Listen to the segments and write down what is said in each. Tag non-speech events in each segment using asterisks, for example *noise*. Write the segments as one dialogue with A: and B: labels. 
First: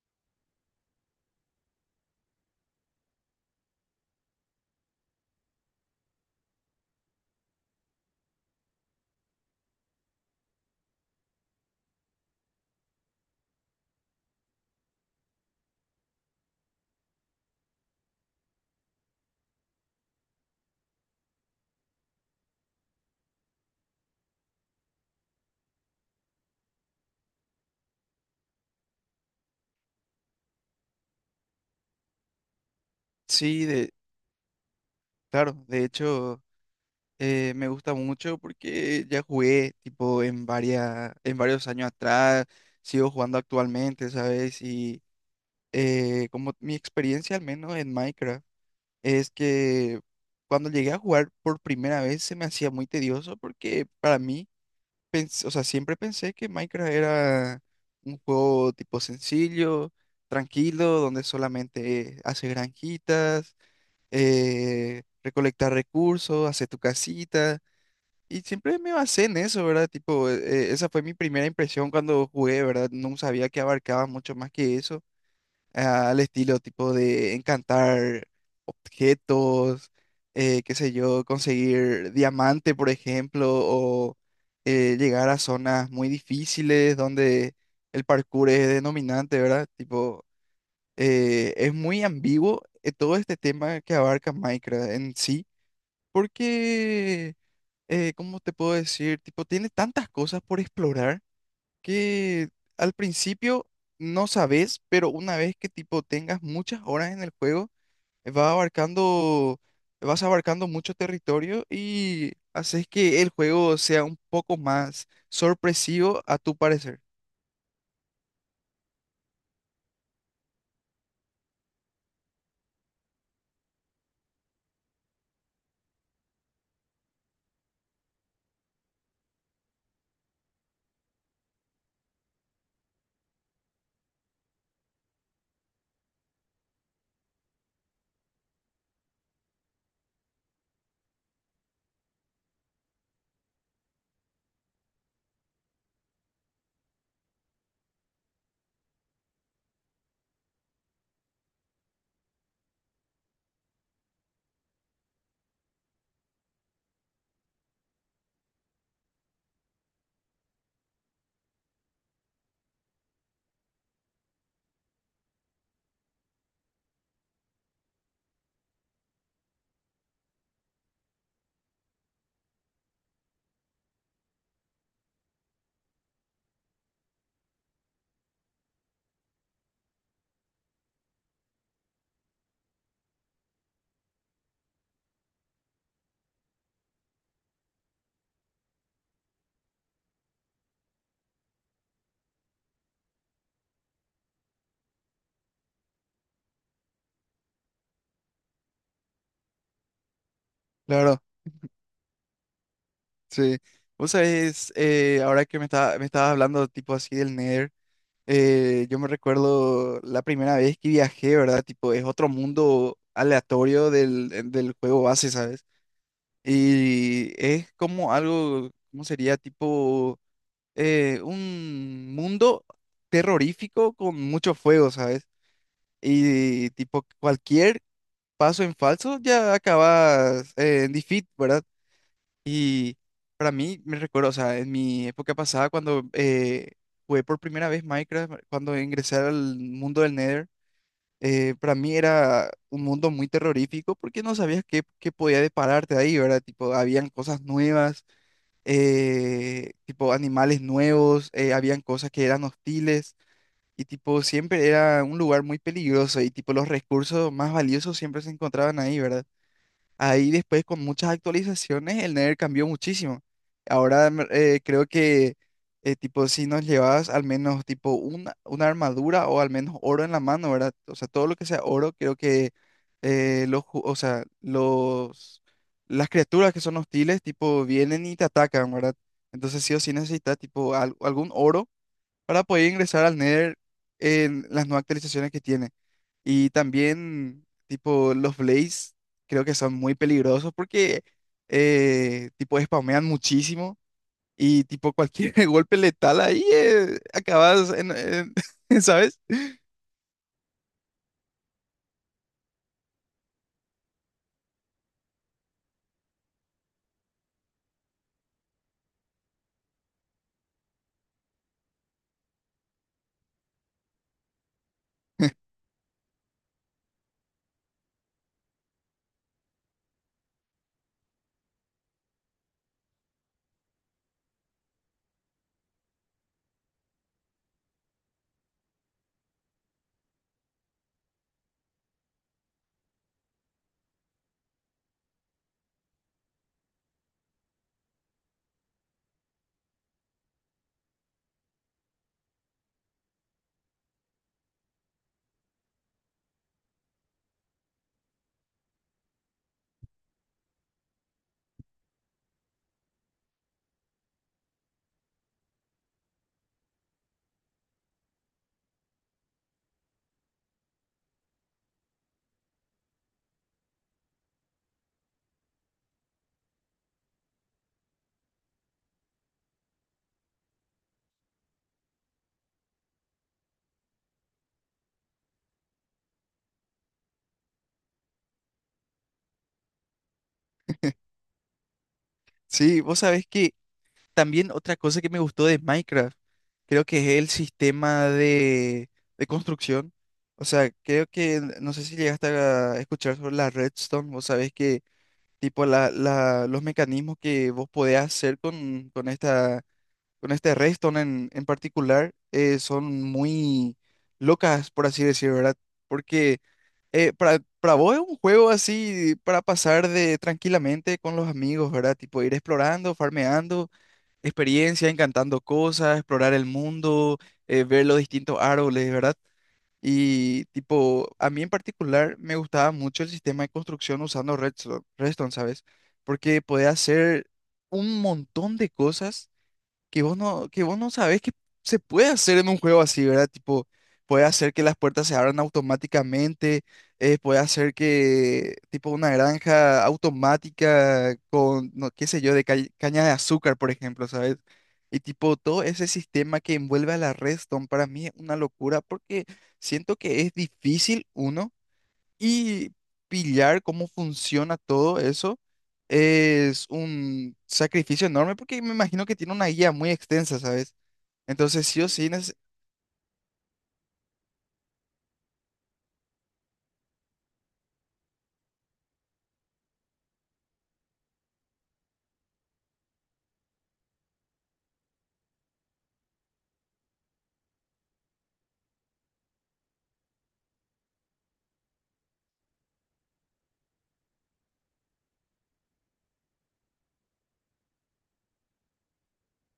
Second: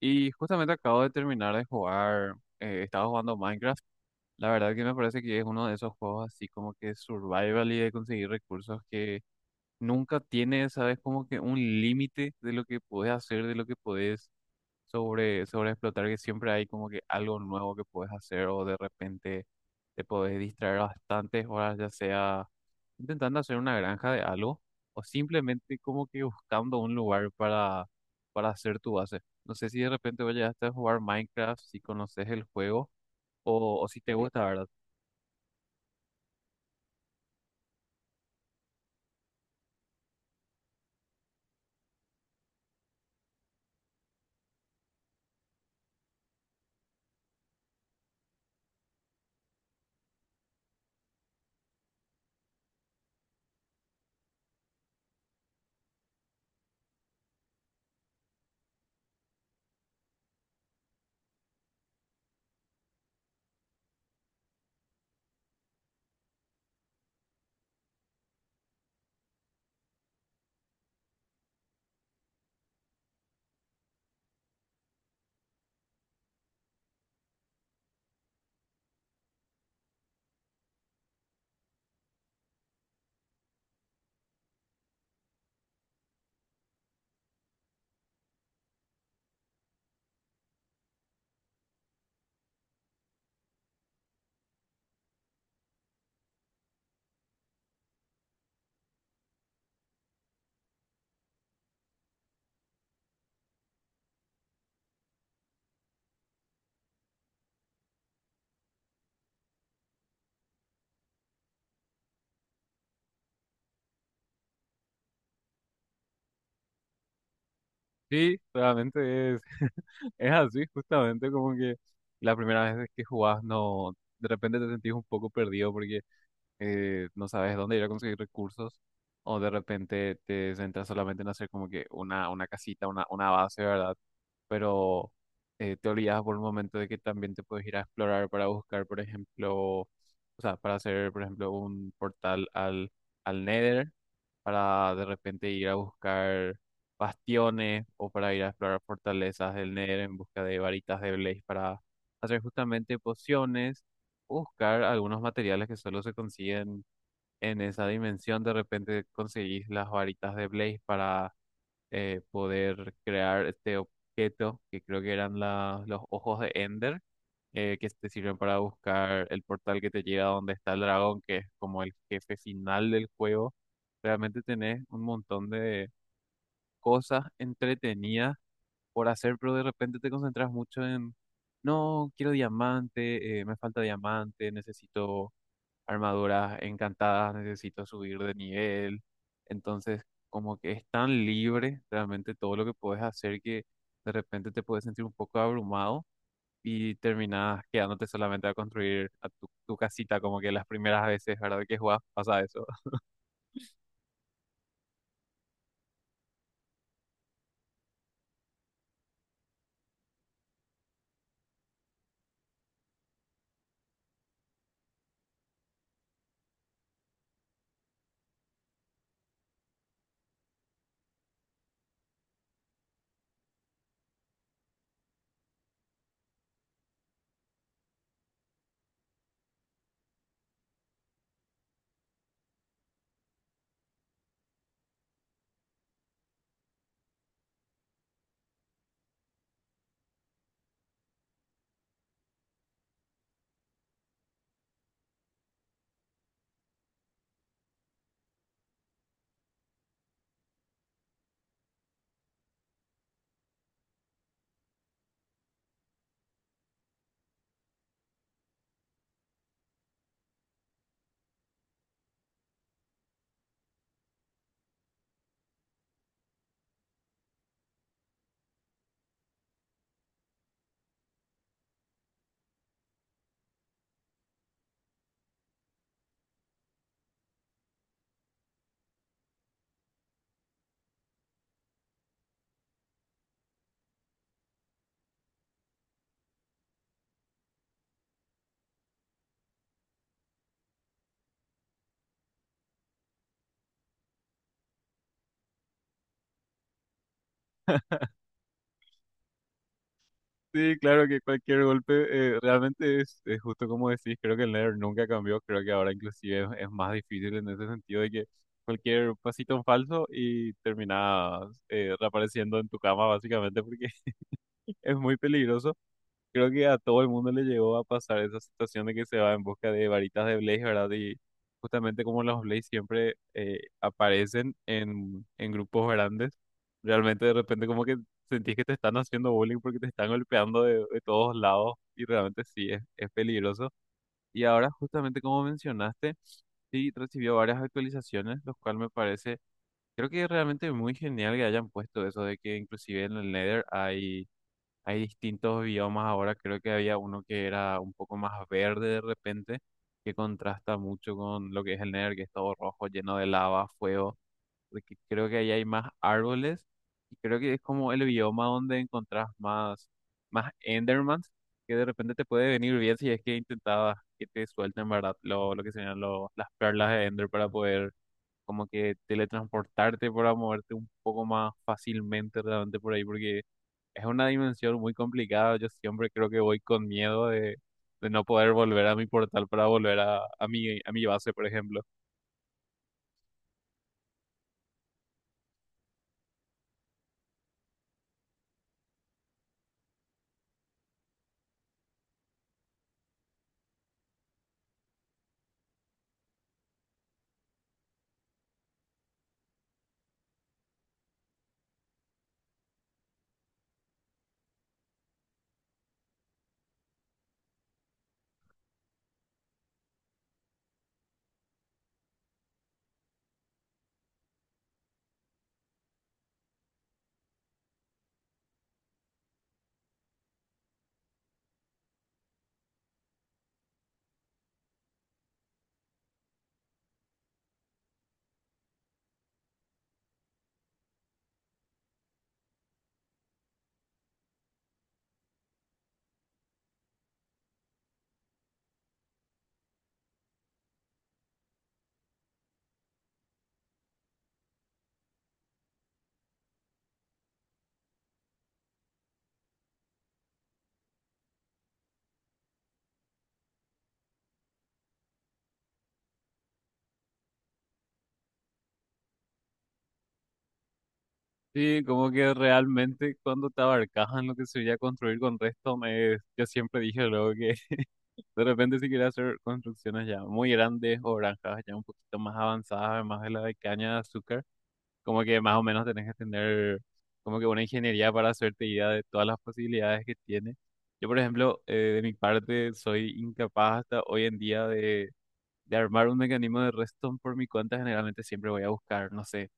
A: Y justamente acabo de terminar de jugar, estaba jugando Minecraft. La verdad que me parece que es uno de esos juegos así como que survival y de conseguir recursos que nunca tiene, sabes, como que un límite de lo que puedes hacer, de lo que puedes sobre explotar, que siempre hay como que algo nuevo que puedes hacer o de repente te podés distraer bastantes horas, ya sea intentando hacer una granja de algo o simplemente como que buscando un lugar para hacer tu base. No sé si de repente vayas a jugar Minecraft, si conoces el juego
B: Sí,
A: o
B: de,
A: si te gusta, ¿verdad?
B: claro, de hecho me gusta mucho porque ya jugué tipo en varias, en varios años atrás, sigo jugando actualmente, ¿sabes? Como mi experiencia al menos en Minecraft es que cuando llegué a jugar por primera vez se me hacía muy tedioso porque para mí, o sea, siempre pensé que Minecraft era un juego tipo sencillo, tranquilo, donde solamente haces granjitas, recolectar recursos, hacer tu casita. Y siempre me basé en eso, ¿verdad? Tipo, esa fue mi primera impresión cuando jugué, ¿verdad? No sabía que abarcaba mucho más que eso, ah, al estilo tipo de encantar objetos, qué sé yo, conseguir diamante, por ejemplo, o llegar a zonas muy difíciles donde el parkour es denominante, ¿verdad? Tipo, es muy ambiguo, todo este tema que abarca Minecraft en sí, porque, ¿cómo te puedo decir? Tipo, tiene tantas cosas por explorar que al principio no sabes, pero una vez que tipo tengas muchas horas en el juego, va abarcando, vas abarcando mucho territorio y haces que el juego sea un poco más sorpresivo a tu parecer.
A: Sí, realmente es, *laughs* es así, justamente como que la primera vez que jugás, no, de repente te sentís un poco perdido porque no sabes dónde ir a conseguir recursos, o de repente te centras solamente en hacer como que una casita, una base, ¿verdad? Pero te olvidas por un momento de que también te puedes ir a explorar para buscar, por ejemplo, o sea, para hacer, por ejemplo, un portal al Nether, para de repente ir a buscar bastiones o para ir a explorar fortalezas del Nether en busca de varitas de Blaze para hacer justamente pociones, buscar algunos materiales que solo se consiguen en esa dimensión. De repente conseguís las varitas de Blaze para poder crear este objeto, que creo que eran los ojos de Ender, que te sirven para buscar el portal que te lleva a donde está el dragón, que es como el jefe final del juego. Realmente tenés un montón de cosas entretenidas por hacer, pero de repente te concentras mucho en... No, quiero diamante, me falta diamante, necesito armaduras encantadas, necesito subir de nivel. Entonces, como que es tan libre realmente todo lo que puedes hacer, que de repente te puedes sentir un poco abrumado y terminas quedándote solamente a construir a tu casita, como que las primeras
B: Claro.
A: veces, ¿verdad? Que jugás pasa eso.
B: Sí, vos sabés, ahora que me estaba, me estabas hablando tipo así del Nether, yo me recuerdo la primera vez que viajé, ¿verdad? Tipo, es otro mundo aleatorio del, del juego base, ¿sabes? Y es como algo, ¿cómo sería? Tipo, un mundo terrorífico con mucho fuego, ¿sabes? Y tipo, cualquier paso en falso ya acabas en defeat, ¿verdad? Y para mí, me recuerdo, o sea, en mi época pasada, cuando jugué por primera vez Minecraft, cuando ingresé al mundo del Nether, para mí era un mundo muy terrorífico porque no sabías qué, qué podía depararte ahí, ¿verdad? Tipo, habían cosas nuevas, tipo animales nuevos, habían cosas que eran hostiles. Y tipo, siempre era un lugar muy peligroso y tipo los recursos más valiosos siempre se encontraban ahí, ¿verdad? Ahí después con muchas actualizaciones el Nether cambió muchísimo. Ahora creo que tipo si nos llevabas al menos tipo una armadura o al menos oro en la mano, ¿verdad? O sea, todo lo que sea oro, creo que los, o sea, los, las criaturas que son hostiles tipo vienen y te atacan, ¿verdad? Entonces sí o sí necesitas tipo algún oro para poder ingresar al Nether en las nuevas actualizaciones que tiene. Y también, tipo, los Blaze creo que son muy peligrosos porque, tipo, spamean muchísimo y, tipo, cualquier *laughs* golpe letal ahí acabas en- *laughs* ¿sabes?
A: Sí, claro que cualquier golpe, realmente es justo como decís. Creo que el Nether nunca cambió, creo que ahora inclusive es más difícil en ese sentido, de que cualquier pasito en falso y terminas reapareciendo en tu cama, básicamente porque *laughs* es muy peligroso. Creo que a todo el mundo le llegó a pasar esa situación de que se va en busca de varitas de Blaze, ¿verdad? Y justamente como los Blaze siempre aparecen en grupos grandes, realmente de repente como que sentís que te están haciendo bullying porque te están golpeando de todos lados, y realmente sí, es peligroso. Y ahora, justamente como mencionaste, sí, recibió varias actualizaciones, lo cual me parece, creo que es realmente muy genial que hayan puesto eso de que inclusive en el Nether hay... Hay distintos biomas ahora. Creo que había uno que era un poco más verde de repente, que contrasta mucho con lo que es el Nether, que es todo rojo, lleno de lava, fuego, porque creo que ahí hay más árboles, y creo que es como el bioma donde encontrás más, más Endermans, que de repente te puede venir bien si es que intentabas que te suelten, ¿verdad? Lo que serían las perlas de Ender, para poder como que teletransportarte, para moverte un poco más fácilmente realmente por ahí, porque es una dimensión muy complicada. Yo siempre creo que voy con miedo de no poder volver a mi portal para volver a mi base, por ejemplo.
B: Sí, vos sabés que también otra cosa que me gustó de Minecraft, creo que es el sistema de construcción. O sea, creo que, no sé si llegaste a escuchar sobre la redstone, vos sabés que tipo la, los mecanismos que vos podés hacer con esta, con este redstone en particular, son muy locas, por así decir, ¿verdad? Porque para vos es un juego así para pasar de tranquilamente con los amigos, ¿verdad? Tipo ir explorando, farmeando experiencia, encantando cosas, explorar el mundo, ver los distintos árboles, ¿verdad? Y tipo, a mí en particular me gustaba mucho el sistema de construcción usando Redstone, Redstone, ¿sabes? Porque podía hacer un montón de cosas que vos no sabés que se puede hacer en un juego así, ¿verdad? Tipo, puede hacer que las puertas se abran automáticamente, puede hacer que, tipo, una granja automática con, no, qué sé yo, de caña de azúcar, por ejemplo, ¿sabes? Y tipo, todo ese sistema que envuelve a la Redstone para mí es una locura porque siento que es difícil, uno, y pillar cómo funciona todo eso es un sacrificio enorme porque me imagino que tiene una guía muy extensa, ¿sabes? Entonces, sí
A: Sí,
B: o sí,
A: como que realmente cuando te abarcas en lo que sería construir con Redstone, me yo siempre dije luego que *laughs* de repente si quería hacer construcciones ya muy grandes o granjas ya un poquito más avanzadas, además de la de caña de azúcar, como que más o menos tenés que tener como que una ingeniería para hacerte idea de todas las posibilidades que tiene. Yo, por ejemplo, de mi parte, soy incapaz hasta hoy en día de armar un mecanismo de redstone por mi cuenta. Generalmente siempre voy a buscar, no sé,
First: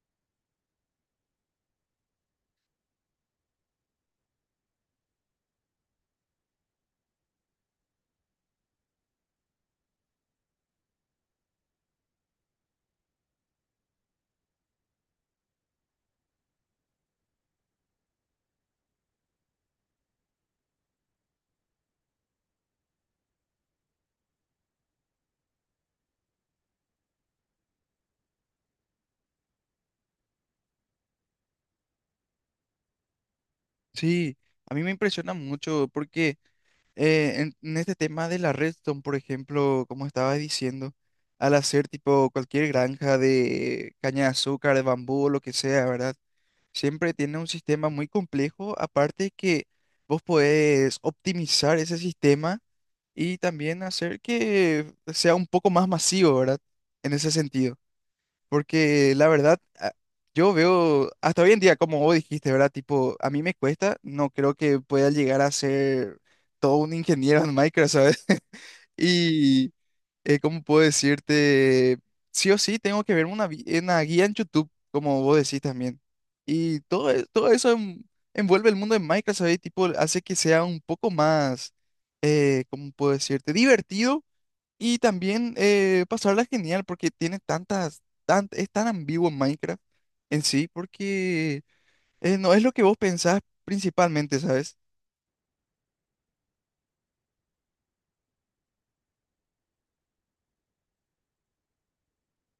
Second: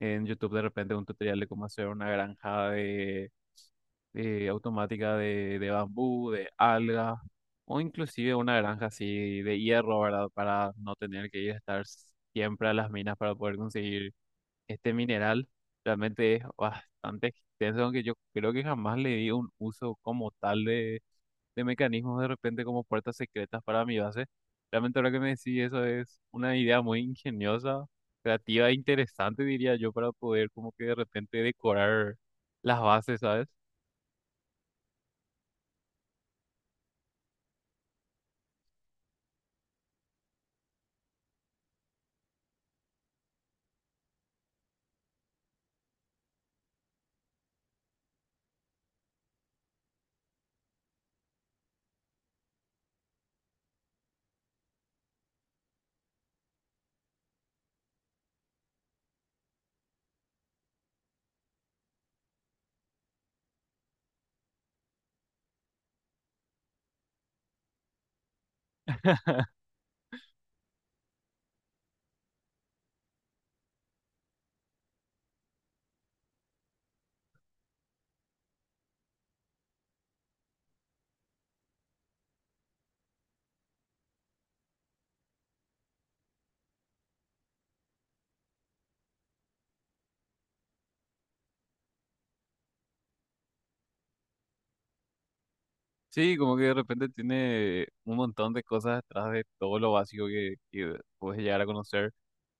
A: en YouTube de repente un tutorial de cómo hacer una granja de automática de bambú, de algas, o inclusive una granja así de hierro, ¿verdad? Para no tener que ir a estar siempre a las minas para poder conseguir este mineral. Realmente es bastante extenso, aunque yo creo que jamás le di un uso como tal de mecanismos de repente como puertas secretas para mi base. Realmente ahora que me decís eso, es una idea muy ingeniosa, creativa e interesante, diría yo, para poder como que de repente decorar las bases, ¿sabes?
B: sí, a mí me impresiona mucho porque en este tema de la redstone, por ejemplo, como estaba diciendo, al hacer tipo cualquier granja de caña de azúcar, de bambú o lo que sea, ¿verdad? Siempre tiene un sistema muy complejo, aparte que vos podés optimizar ese sistema y también hacer que sea un poco más masivo, ¿verdad? En ese sentido. Porque la verdad, yo veo hasta hoy en día, como vos dijiste, ¿verdad? Tipo, a mí me cuesta, no creo que pueda llegar a ser todo un ingeniero en Microsoft. *laughs*
A: *laughs*
B: Y, ¿cómo puedo decirte? Sí o sí, tengo que verme una, una guía en YouTube, como vos decís también. Y todo, todo eso envuelve el mundo de Minecraft, ¿sabes? Tipo, hace que sea un poco más, ¿cómo puedo decirte? Divertido, y también pasarla genial porque tiene tantas, tan, es tan ambiguo en Minecraft en sí, porque no es lo que vos pensás principalmente, ¿sabes?
A: Sí, como que de repente tiene un montón de cosas detrás de todo lo básico que puedes llegar a conocer.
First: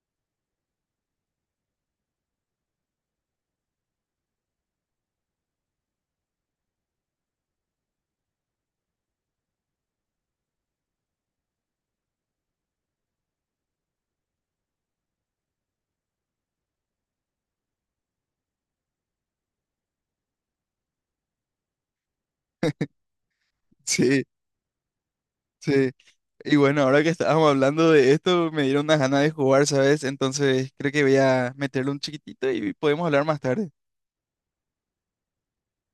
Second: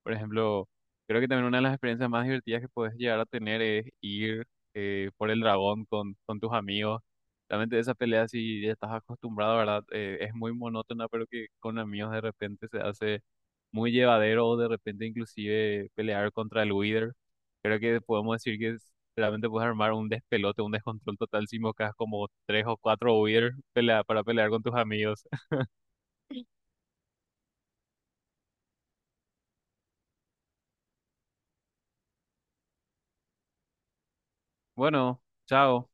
A: Por ejemplo, creo que también una de las experiencias más divertidas que puedes llegar a tener es ir por el dragón con tus amigos. Realmente esa pelea, si ya estás acostumbrado, ¿verdad? Es muy monótona, pero que con amigos de repente se hace muy llevadero, o de repente inclusive pelear contra el Wither. Creo que podemos decir que es- realmente puedes armar un despelote, un descontrol total si invocas como tres o cuatro Wither
B: *laughs*
A: pelea, para
B: Sí,
A: pelear con tus amigos. *laughs*
B: sí. Y bueno, ahora que estábamos hablando de esto, me dieron unas ganas de jugar, ¿sabes? Entonces creo que voy a meterle un chiquitito y podemos hablar más tarde.
A: Bueno, chao.